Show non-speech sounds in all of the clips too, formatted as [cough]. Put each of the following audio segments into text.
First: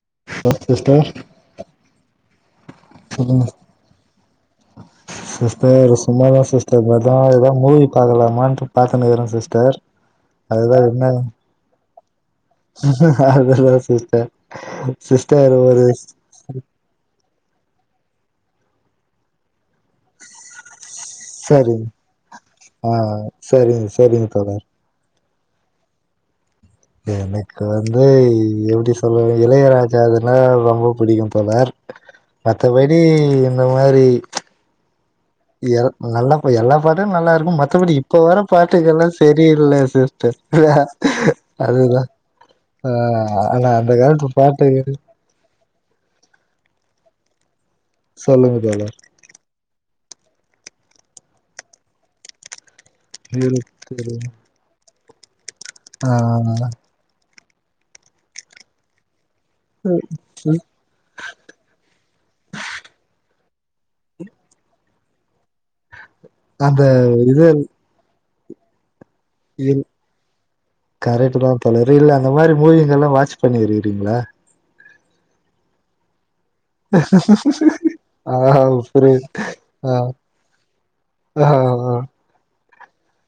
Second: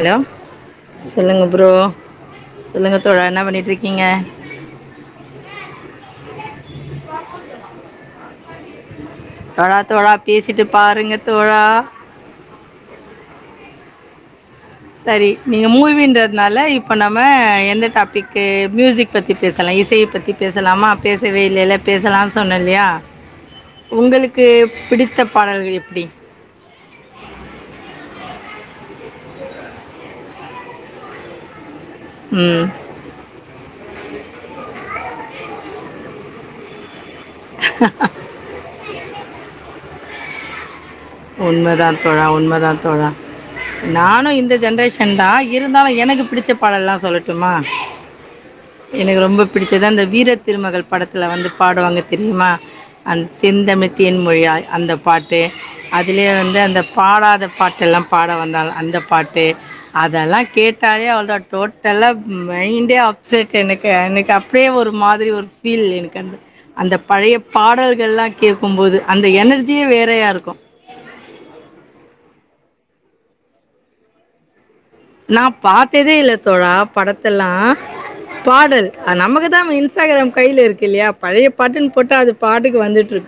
Hello sister சொல்லுங்க bro தோழா என்ன சொல்லுங்க பண்ணிட்டு இருக்கீங்க உஹம் சிஸ்டர் இதுசும்மாதா சிஸ்டர் அதா ஏதான் மூவி பாக்கலாமான்ட்டு பாத்துட்டுனுக்குறேன் சிஸ்டர் தோழா தோழா பேசிட்டு அதுதா பாருங்க என்னனு தோழா சிஸ்டர் செரி சிஸ்டர் நீங்க ஒரு மூவின்றதுனால இப்ப நம்ம எந்த டாபிக் ஹ் மியூசிக் பத்தி பேசலா இசைய பத்தி பேசலாமா பேசவே இல்லல்ல சரிங் பேசலாம்னு சொன்னே இல்லயா ஆ சரிங்க சரிங்க உங்களுக்கு தோழர் பிடித்த பாடல்கள் எப்டி எனக்கு வந்து [unintelligible] இளையராஜா இதெல்லா ரொம்ப பிடிக்கும் தோழர் ம் மத்தப்படி இந்த மாரி எ நல்லா எல்லா பாட்டு டைம் நல்லாருக்கு மத்தப்படி இப்ப வர பாட்டுகள்லா செரியில்ல சிஸ்டர் உண்மதா அதுதான் தோழா உண்மதா ஆ தோழா ஆனா அந்த நானு காலத்து இந்த பாட்டுகள் ஜென்ரேஷன் தா இருந்தாலு எனக்கு பிடிச்ச பாடல்லா சொல்லட்டுமா சொல்லுங்க தோழர் எனக்கு ரொம்ப பிடிச்சது அந்த வீர திருமகள் படத்துல வந்து பாடுவாங்க தெரியுமா அந்த செந்தமிழ்த் இருக்குது தேன் மொழியாய் அந்த ப ஆ அதுலயே வந்து அந்த பாடாத பாட்டெல்லாம் பாட வந்தாால் அந்த பாட்டு [unintelligible] அதெல்லா கேட்டாலே அவ்ளோ டோட்டலா மைண்டே அப்செட் எனக்கு எனக்கு அப்டியே ஒரு மாதிரி ஒரு ஃபீல் எனக்கு அந்த அந்த பழைய பாடல்கள்லா கேட்கும்போது அந்த இ எனர்ஜியே வேறையாக இருக்கும் கரெக்ட்டு தான் தலவரு இல்ல அந்த மாரி மூவிங்கெல்லா வாட்ச் பண்ணிருக்கிறீங்களா நா பாத்ததே இல்ல ட படத்தெல்லா ஆ பாடல் புரியுது நமக்கு தா ஆ இன்ஸ்ட்டாக்ராம் கையில இருக்குயில்லையா ஆ பழைய ஆ பாட்டுன்னு போட்டு அது பாடு வந்துட்டுருக்கு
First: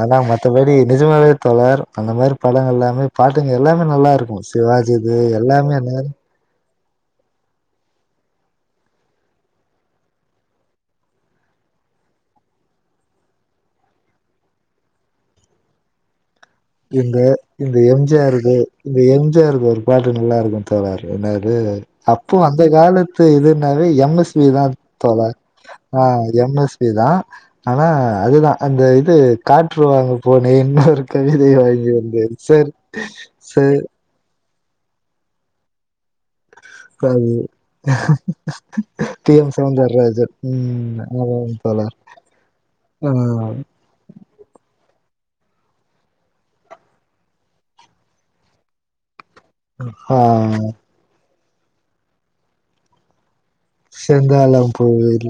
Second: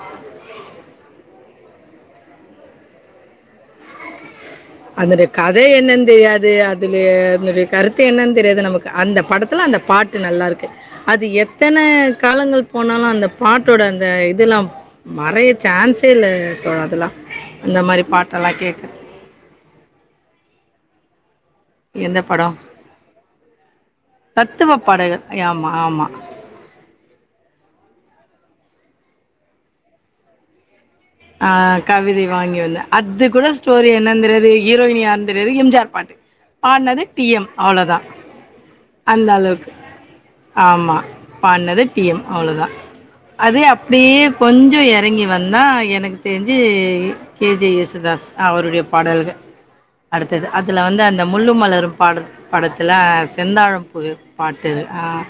ஆனா மத்தப்படி நிஜமாவே [unintelligible] அந்த மாதிரி படங்கள் எல்லாமே பாட்டுங்க எல்லாமே நல்லாருக்கு அதனுடைய கதை என்னென்னு தெரியாது அது இதிலே என்னுடைய கருத்து என்னன்னு தெரியாது நமக்கு அந்த படத்துல அந்த பாட்டு நல்லாருக்கு அது எத்தன காலங்கள் போனாலு அந்த பாட்டோட அந்த இதெல்லா மறைய சான்ஸே இல்ல தோழா அதெல்லாம். எங்க அந்த எங்க மாரி எம் ஜி ஆர் க்கு பாட்டெல்லாம் கேட்க. எங்க எம் ஜி ஆர் க்கு வருவோ பாக்க நல்லாருக்கு தோழர் ஏன்னா து எந்த அப்போ படம்? அந்த காலத்து இது எம் எஸ் வி தா தத்துவ பாடல்கள். தோழர் ஆமா, ஆ ஆமா. எம் எஸ் வி தா ஆனா அது தா அந்த இது காற்று வாங்க போனே இன்னுருக்கு ஆ கவிதை வாங்கி வந்தே அது கூட ஸ்டோரி என்ன தெரியாது ஹீரோயினி யார்ன்னு தெரியாது எம் ஜி ஆர் பாட்டு பாட்னது சார் டி எம் அவ்ளோதா அந்த டி எம் அளவுக்கு சௌந்தரராஜன் ஆமா ம் ஆமாம் பாட்னது தோழர் டி எம் அவ்ளோதா ஆ அது அப்படியே கொஞ்சோ எறங்கி வந்தா எனக்கு தெரிஞ்சு கே ஜே யேசுதாஸ் அவருடைய பாடல்கள் ஆ அடுத்தது அதுல வந்து அந்த முள்ளு மலரும் பாட படத்துல செந்தாழம்பூவே பாட்டு செந்தாழம் ஆ பூவில்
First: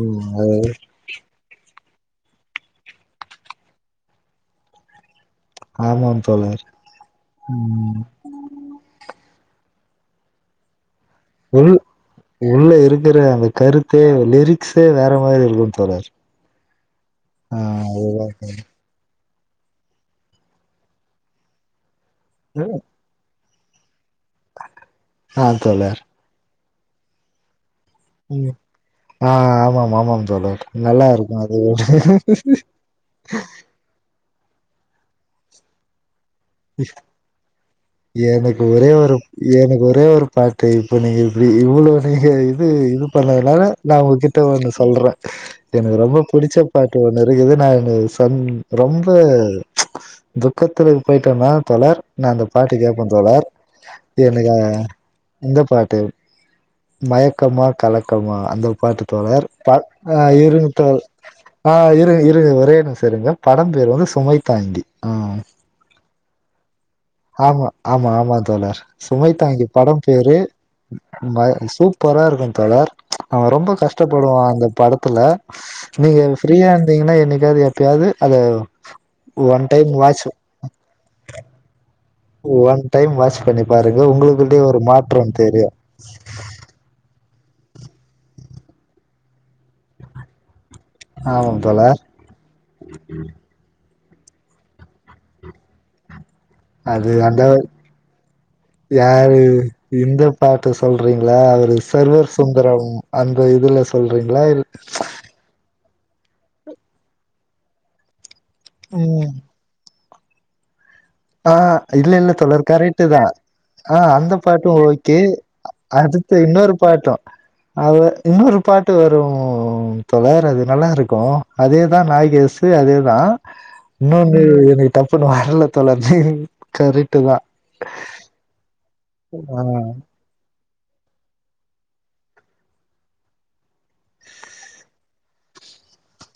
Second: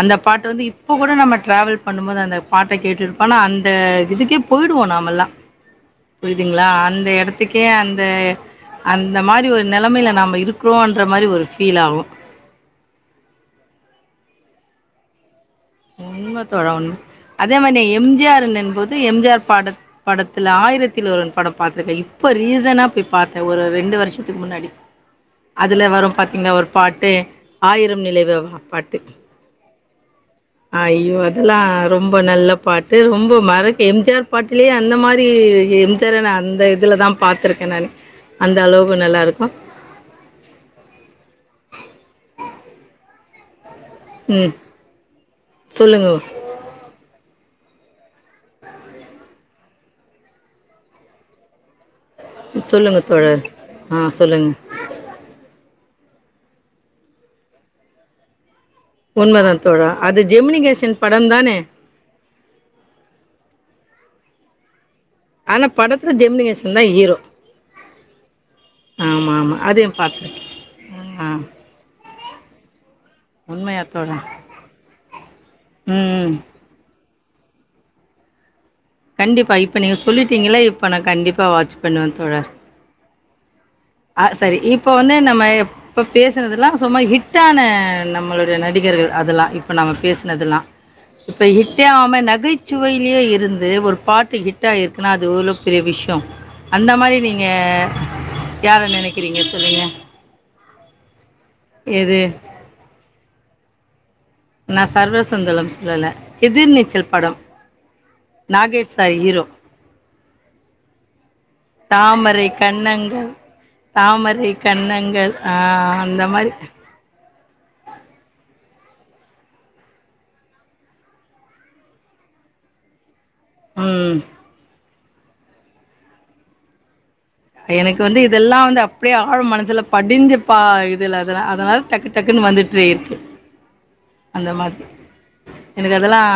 அந்த பாட்டு அது வந்து இப்போ கூட நம்ம ட்ராவல் பண்ணும்போது அந்த பாட்ட கேட்டுட்டுபோனா அந்த இதுக்கே போய்ருவோ நாமெல்லா ஆமாம் தோழர் புரியுதுங்களா அந்த எடத்துக்கே ம் அந்த அந்த மாரி ஒரு நெலமையில நாம இருக்கிறோன் உள் உள்ள இருக்கிற அந்த கருத்தே வ லிரிக்ஸே வேற மாரி இருக்கு உண்மை தான் அதே மாரி அதுதா எம்ஜிஆர் என்பது எம்ஜிஆர் பட படத்துல ஆயிரத்தில் ஒருவன் படம் பார்த்திருக்க இப்போ ரீசனா போய் பார் ஒரு ரெண்டு வருஷம் முன்னாடி ஆ அதுல வரும் பாத்தீங்கன்னா ஒரு பாட்டு ஆயிரம் உம் நிலவுவா பாட்டு ஆஹ் ஆமாமா ஆமாம் தோழரே ஐயோ அதெல்லாம் ரொம்ப நல்ல பாட்டு ரொம்ப மறக்க எம்ஜிஆர் பாட்டிலே அந்த மாரி எம்ஜிஆர்ர அந்த எனக்கு ஒரே அளவுக்கு ஒரு நல்லா இருக்கு எனக்கு ஒரே ஒரு பாட்டு இப்ப நீங்க இப்படி இவ்ளவு நீங்க இது இது பண்ண எல்லார நான் உங்ககிட்ட ம் ஒன்னு சொல்றேன் எனக்கு சொல்லுங்க ரொம்ப பிடிச்ச பாட்டு ஒண்ணு இருக்குது நான் ரொம்ப துக்கத்துல போயிட்டோந்ர் தோழர் நான் அந்த பாட்டு சொல்லுங்க கேட்பேன் தோழர் ஆ சொல்லுங்க எனக்கு இந்த பாட்டு மயக்கமா கலக்கமா அந்த பாட்டுத்தோழர் உண்மதா தோழா அது இருங்க ஜெமினிகேஷன் படம் தானே ஆஹ் இரு இருங்க தோழர் என்னும் சருங்க படம் பேர் வந்து சுமைதாங்கி ஆனப் ஆம்மா ஆம்மா ஆம்மா தோழர் ஆமா ஆமா சுமைதாங்கி அதையு படம் பேரு பாத்துருக்கே ஆ மய் சூப் பரா இருக்கும் தோழர் அவன் ரொம்போ உண்மையா தோழா கஷ்டப்படுவான் அந்த படத்துல நீங்க ம் ஃப்ரீயா இருந்தீங்ன்னா என்னக்காது எப்பயாது அத கண்டிப்பா ஒன் இப்ப டைம் நீங்க வாட்ச் சொல்லிட்டீங்களா இப் ப நா கண்டிப்பாக வாச்சி ஒன் டைம் வாச்சிப் அஹ் செரி இப்ப வந்து நம்ம தெரியு இப் இப்ப பேசுனதுல்லா சும்மா ஹிட் டான நம்மளுடைய நடிகர்கள் அதெலா இப்போ நம்ம பேசினதெல்லா இப்ப ஆமாம் ஹிட்டே தோழர் ஆவம நகைச்சுவையிலயே இருந்து ஒரு பாட்டு ஹிட்டாயிருக்குன்னா அது எவ்ளோ பெரிய விஷ்யம் அந்த அது மாரி அந்த நீங்க யாரு நெனைக்கிறீங்க சொல்லுங்க இந்த பா பாத்து சொல்றீங் ளா அவரு எது சர்வர் சுந்தரம் அந்த இதுல சொல் நான் சர்வர்சுந்தலம்ஸ் இல்ல இல்ல எதிர் நீச்சல் படம் நாகேஷ் சார் ஹீரோ ஆஹ் இல்ல இல்ல தாமரை தோழர் கரெட்டு தா கண்ணங்கள் ஆஹ் அந்த தாமரை பாட்டும் ஓகே கண்ணங்கள் ஆ அந்த அடுத்து மாரி இன்னொரு பாட்டும் அவ இன்னொரு பாட் டு வரும் தோழர் அது நல்லாருக்கும் அதேதான் நாகேசு அதேதான் ம் இன்னொன்னு எனக் டப்புனு வர்ல தோழர் ஜிங்க் கரெட்டுதா எனக்கு வந்து இதெல்லா வந்து அப் டியே ஆள் ஆ மனசுல படிஞ்ச பா இதுல அதலா அதனால் டக்கு டக்குன்னு வந்துட்றே இருக்கு அந்த மாத்ரி எனக்கு அதெல்லாம்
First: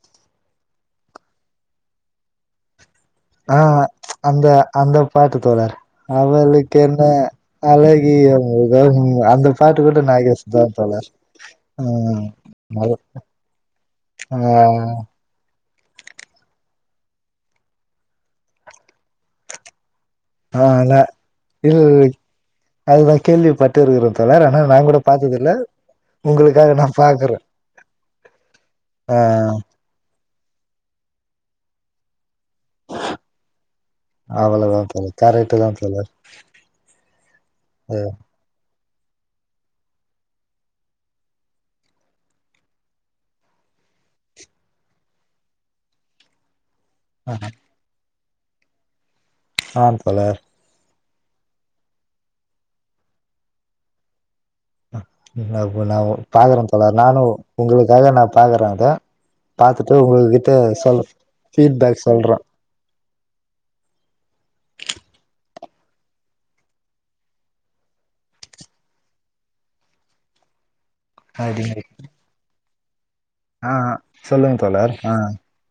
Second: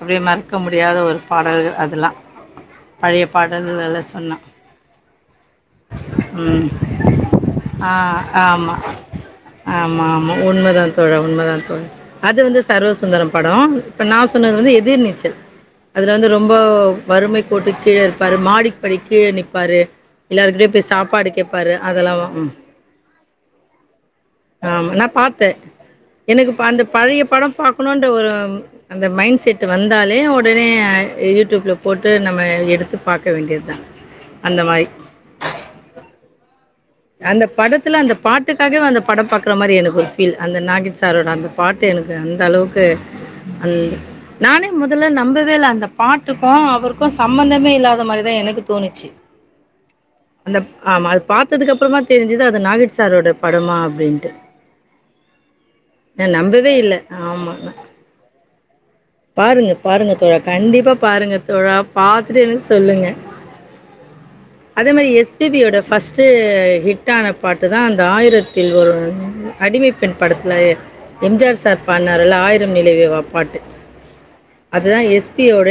அப்டியே மறக்க முடியாத ஒரு பாடல்கள் அதெலாம் பழைய ஆ பாடல்லலா சொன்னா அந்த அந்த பாட்டு தோழர் உம் அவளுக்கு என்ன ஆஹ் அழகிய ஆம்மா முகம் அந்த பாட்டு கூட ஆம்மா ம்மா நாகேஷ் தா உண்மதான் தோழர் உண்மதான் தோழர் ம் அது வந்து சர்வர்சுந்தரம் படம் இப்ப நா ஆ சொன்னது வந்து எதிர் நீச்சல் அதுல வந்து ரொம்போ வறுமை கோட்டுக் கீழே இருப்பாரு மாடிப்படிக் கீழே நிப் ப்பாறு எல்லாருக்கிட்டயும் போய் ஆனா சாப்பாடு கேட்பாரு இது அதெல்லாம் அதுதா கேள்விப்பட்டு இருக்கிறே தோழர் ஆனா நா ஆமா கூட நான் பாத்தது இல்ல பார்த்தேன் எனக்கு உங்களுக்காக அந்த நா பழைய பாக்குறே படம் பாக்கணும் ஒரு அந்த ஆ மைண்ட் செட் வந்தாலே ஒடனே யூடியூப்ல போட்டு நம்ம எடுத்து பார்க்க வேண்டியது தான் அந்த அவ்வளதான் மாதிரி தோழர் கரக்ட்டு தான் தோழர் அந்த படத்துல அந்த பாட்டுக்காகவே அந்த படம் பார்க்கற மாதிரி எனக்கு ஒரு ஃபீல் அந்த நாகேஷ் சாரோட அந்த பாட்டு எனக்கு அந்த அளவுக்கு நானே முதல்ல நம்பவே இல்லே அந்த பாட்டுக்கும் அவரு சம்பந்தமே இல்லாத மாதிரி எனக்கு தோணுச்சு ஆ தோழர் அந்த ஆமா அதுக்கு அப்புறமா தான் தெரிஞ்சுது அது நாகேஷ் சாரோட படமா அப்படின்ட்டு ப்ப நான் பாக்குறேன் இல்ல. தோழர் நானும் ஆமா. உங்களுக்காக நான் பாக்குறேன் அத பாருங்க பாத்துட்டு பாருங்க தோழா உங்ககிட்ட கண்டிப்பா சொல் பாருங்க தோழா ஃபீட்பேக் சொல்றே பார்த்துட்டு சொல்லுங்க அதே மாதிரி எஸ் பி பி யோட ஃபர்ஸ்ட்டு ஹிட்டான பாட்டு தான் அந்த ஆயிரத்தில் ஒரு அடிமைப்பெண் படத்தில எம்ஜிஆர் சார் பாட்ணாரில்லே ஆயிரம் நிலவே வா ஆஹ்ஹா அதுதான் எஸ் பி யோட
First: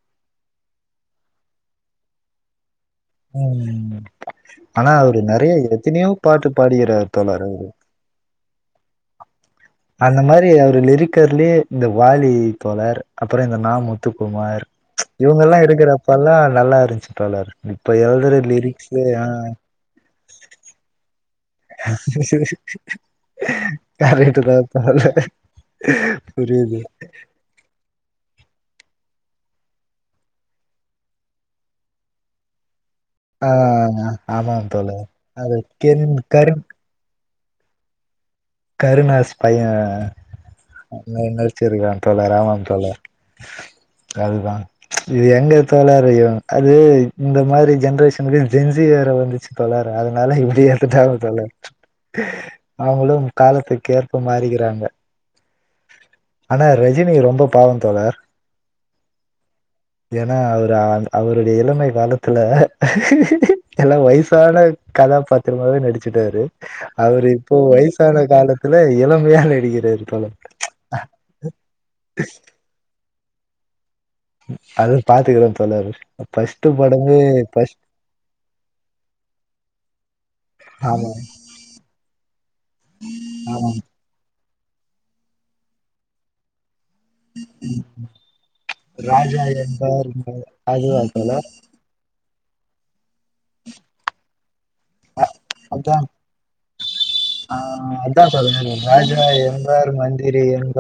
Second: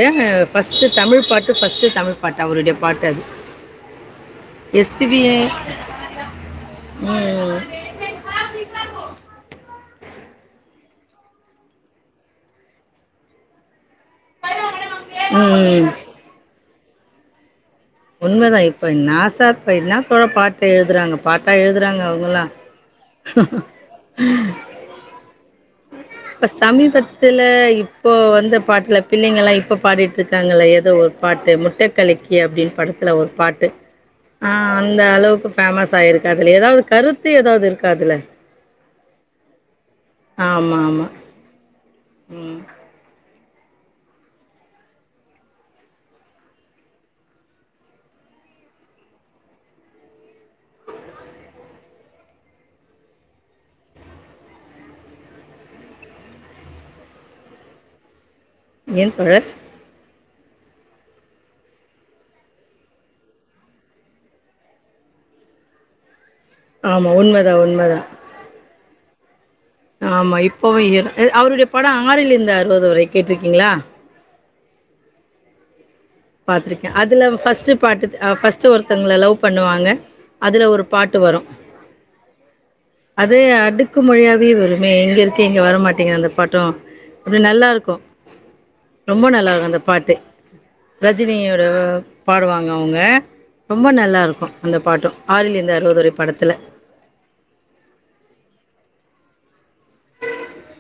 ஃபர்ஸ்ட் தமிழ் பாட்டு ஃபர்ஸ்ட் தமிழ் பாட்டு அவருடைய பாட்டு அது உம் ஆனா அவரு எஸ்பிபி நெறைய எத்தனையோ பாட்டு பாடியிருக்கிறார் தோழர் அவரு அந்த மாதிரி அவரு லிரிக் இருக்கறதிலேயே இந்த வாலி தோழர் அப்புறம் இந்த நா முத்து க்குமார் இவங்க எல்லாம் இருக்கிறப்பல்லாம் நல்லா இருந்துச்சு தோழர் இப்ப எழுதுற உண்மதான் இப்ப லிரிக்ஸு நாசா [unintelligible] என்ன போல பாட்டு எழுதுறாங்க பாட்டாக எழுதுறாங்க அவங்களாம் கரெக்டு தான் [unintelligible] இப்ப சமீபத்துல இப்போ வந்த பாட்டுல பின் நீங்களெல்லாம் இப்ப பாடிட்டு இருக்காங்கல்ல ஏதோ ஒரு பாட்டு முட்ட கலக்கினு அப்படின்னு படு ஒரு ஆ பாட்டு ஆமாம் ஆஹ் அந்த தோழர் அளவுக்கு அது ஃபேமஸ் கென் ஆயிருக்கு கருண் அதுல ஏதாவது கருத்து கருத்து ஏதாவது இருக்கா அதுல கருணாஸ் பையே ஆமா ஆமா நடிச்சு இருக்கான் தோழர் ஆமாம் தோழர் அதுதா இது எங்கே தோழர் அது இந்த மாரி ஜென்ரேஷனுக்கு ஜென்சி வேற வந்துட்சி தோழர் அதனால இப்டி ஏத்துட்டாங்க தோழர் அவுங்களும் காலத்துக்கு ஏற்ப மாறிக்கிறாங்க ஆனா ரஜினி ரொம்ப பாவம் தோழர் ஏன் தோழர் ஏன்னா அவரு அவருடைய இளமை காலத்துல எல்லா வயசான கதாபாத்திரமாவே நடிச்சுட்டாரு ஆமா உண்மதா உண்மதா பிற்காலத்துல இளமையாவே ஆமா இப்பவும் அவருடைய படம் ஆறிலிருந்து அறுபது வரை கேட்டிருக்கீங்களா அது பாத்துக்கிறேன் தோழர் ஃபர்ஸ்ட் பாத்திருக்கே படமே அதுல ஃபஸ்ட் ஃபர்ஸ்ட் பாட்டு ஃபஸ்ட் ஒருத்தங்கள லவ் பண்ணுவாங்க அதுல ஒரு ஆமா பாட்டு வரோ அது ஆமா அடுக்கு மொழியாக பீல் வருமே இங்க இருக்கு இங்கே வரமாட்டேங்கிது அந்த பாட்டும் அது நல்லா இருக்கோ ரொம்ப ராஜா நல்லா இருக்கோ அந்த என்பார் பாட்டு ம- அதுவா தோழா ரஜினியோட பாடுவாங்க அவுங்க ரொம்ப நல்லா இருக்கும் அந்த பாட்டும் ஆறிலிருந்து அதான் அறுபதுவரை பாடத்துல ஆஹ் அதான் தோழர் ராஜா என்றார் மந்திரி என்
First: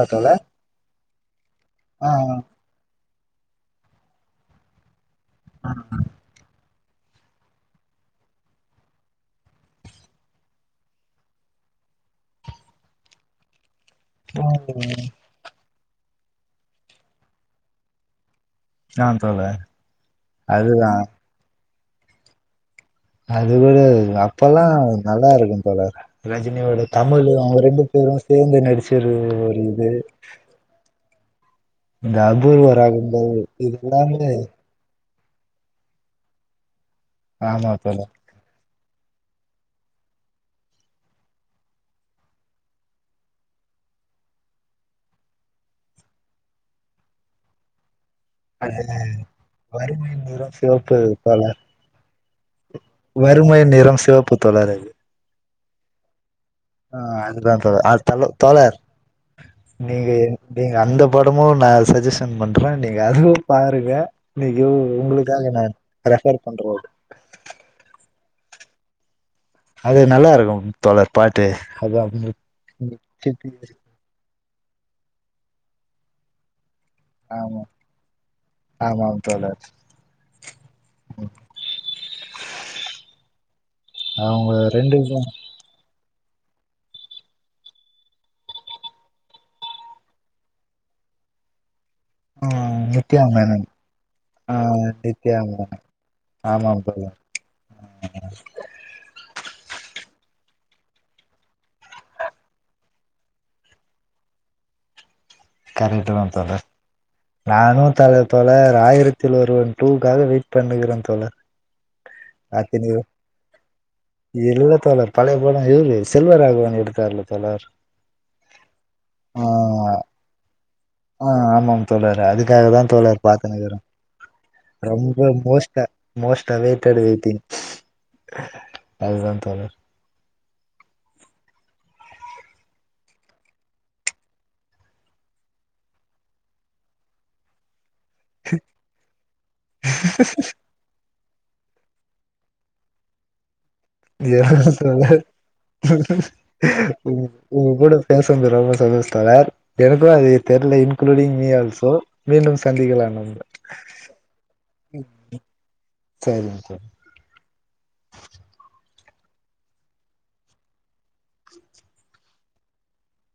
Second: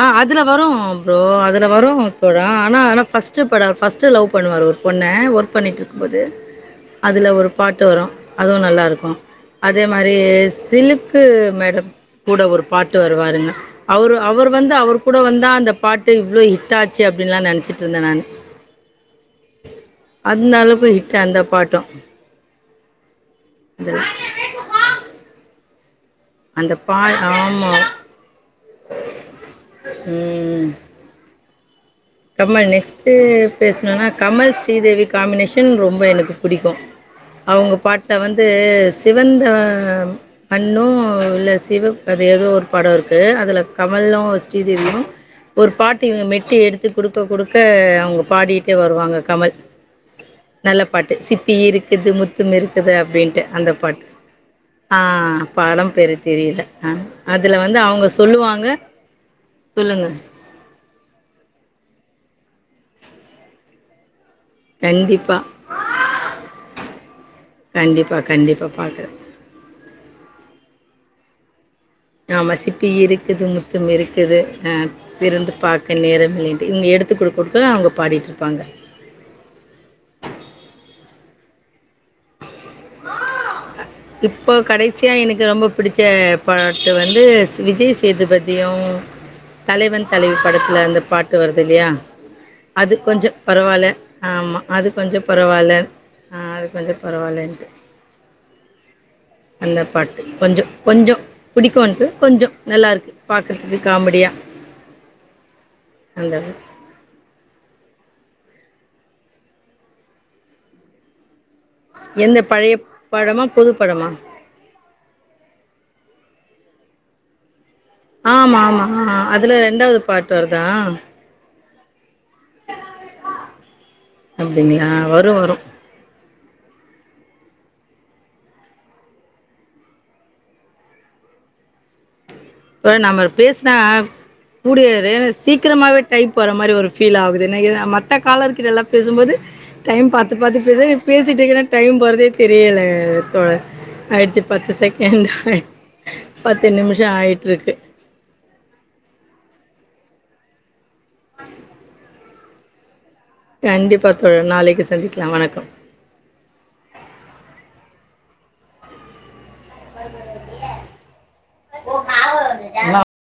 ஆஹ் அதுல வரும் ப்ரோ அதுல வரும் ஆஹ் தோழா ஆனா ஆனா ஃபஸ்ட் ஃபஸ்ட்டு படோ பஸ்ட் லவ் பண்ணுவாரு ஒரு பொண் னா ஒர்க் பண்ணிட்டிருக்கும் போது அதுல ஒரு பாட்டு வரோ அதுவு நல்லாருக்கோ அதே மாரி சிலுக்கு மேடம் கூட ஒரு பாட்டு வருங்க அவ அவர் வந்து உம் அவர் கூட வந்தா அந்த பாட்டு இவ்வளோ ஹிட் ஆச்சு அப்டின்னுலா நெனச்சிட்டு இருந்தே நானு ஆஹ் தோழர் அந்த அளவுக்கு அதுதான் ஹிட் அந்த பாட்டும் அது கூட அந்த அப்பல்லா நல்லா இருக்கும் தோழர் அந்த ரஜினியோட பா தமிழ் அவுங்க ஆமா ரெண்டு பேரும் சேந்து நடிச்சது ஒரு இது ம் இந்த கமல் அபூர்வ நெக்ஸ்ட் ராகங்கள் இது பேசணுன்னா எல்லாமே கமல் ஸ்ரீதேவி காம்பினேஷன் ரொம்ப எனக்கு புடிக்கோ ஆமா அவுங்க தோழர் பாட்ட வந்து சிவந்த மண்ணு இல்ல சிவப் அது ஏதோ ஒரு பாடோ இருக்கு அதில கமலு ஸ்ரீதேவியும் ஒரு பாட்டு இவ மெட்டி எடுத்து குடுக்க குடுக்க அவுங்க பாடிட்டே அது வருவாங்க கமல் வறுமை நிறம் நல்ல சிவப்பு பாட்டு சிப்பி தோழர் இருக்குது மு [unintelligible] இது அப்டின்ட்டு வறுமை அந்த நிறம் பாட்டு சிவப்பு ஆ படம் பெரு ஆ அதுதான் த அ சொல்லுவாங்க தோழர் நீங்க சொல்லுங்கள் நீங்க அந்த படமும் நா சஜ்ஜஷன் பண்றே நீங்க அதுவும் பாருங்க இன்னைக்கி கண்டிப்பாக உங்களுக்காக நான் ரெஃபர் பண்றோ பாக்குறே அது நல்லாயிருக்கூ தோழர் பாட்டு அது அவங்க நா வசிப்பி இருக்குது சித்தி. முத்தம் இருக்குது இருந்து பார்க்க நேரம் [unintelligible] இங்க எடுத்து குடுத்து ஆமா அவுங்க பாடிட்டு இருப்பாங்க ம் இப்போ அவங்க ரெண்டு கடைசியா எனக்கு ரொம்ப பிடிச் பச்ச பாட்டு வந்து விஜய் சேதுபதியும் தலைவன் தலைவி படத்தில அந்த பாட்டு வருது இல்லையா ம் அது நித்யா கொஞ்சோ மேனன் பரவால்ல ஆ ஆமா அது கொஞ்சோ நித்யா பரவால்ல மேனன் அது ஆமாம் கொஞ்சோ தோழர் பரவாயில்ன்ட்டு அந்த பாட்டு கொஞ்சோ கொஞ்சோ பிடிக்கும்னுட்டு கொஞ்சோ நல்லா இருக்கு பாக்குறதுக்கு காமடியா கரெக்ட்டு தா நானு தல தோழர் ஆயிரத்தில் ஒரு ஒன் டூக்காக வெயிட் பண்ணுறே தோழர் எந்த பழைய ஆத்த படமா? புது படமா? இல்ல தோழர் பழைய படமா இவ செல்வராகவ ஆ [unintelligible] தோழர் ஆமா ஆமா ஆ அதுல ஆ ரெண்டாவது பார்ட் வரு ஆ ஆ ஆமாம் தோழர் அதுக்காக தா தோழர் பாத்து னுக்கிறே அப்டிங்களா ரொம்ப வரு வரு மோஸ்டா மோஸ்டா அதான் தோழர் நம்ம பேசினா கூடிய சீக்கிரமாவே டைம் போற மாரி ஒரு ஃபீல் ஆகுது என மத்த மத்த காலர்ருக்கிட்டலாம் பேசும்போது டைம் பாத்து பாத்து பேச பேசிட்டு இருக்கேன்னா டைம் போறதே தெரியல தோழர் ஆயிடுச்சு பத்து எவ்வளவு தோழர் செகண்ட் ஆ பத்து நிமிஷம் உங்க ஆயி உங்க கூட பேசனது ரொம்ப சந்தோஷோ தோழர் எனக்கூ அது தெரில இன்குலூடிங் மீ ஆல்சோ மீண்டும் சந்திக்கலா நம்ம கண்டிப்பா தோழர் நாளைக்கு சந்திக்கலா வணக்கம் சரிங்க தோழர் [unintelligible]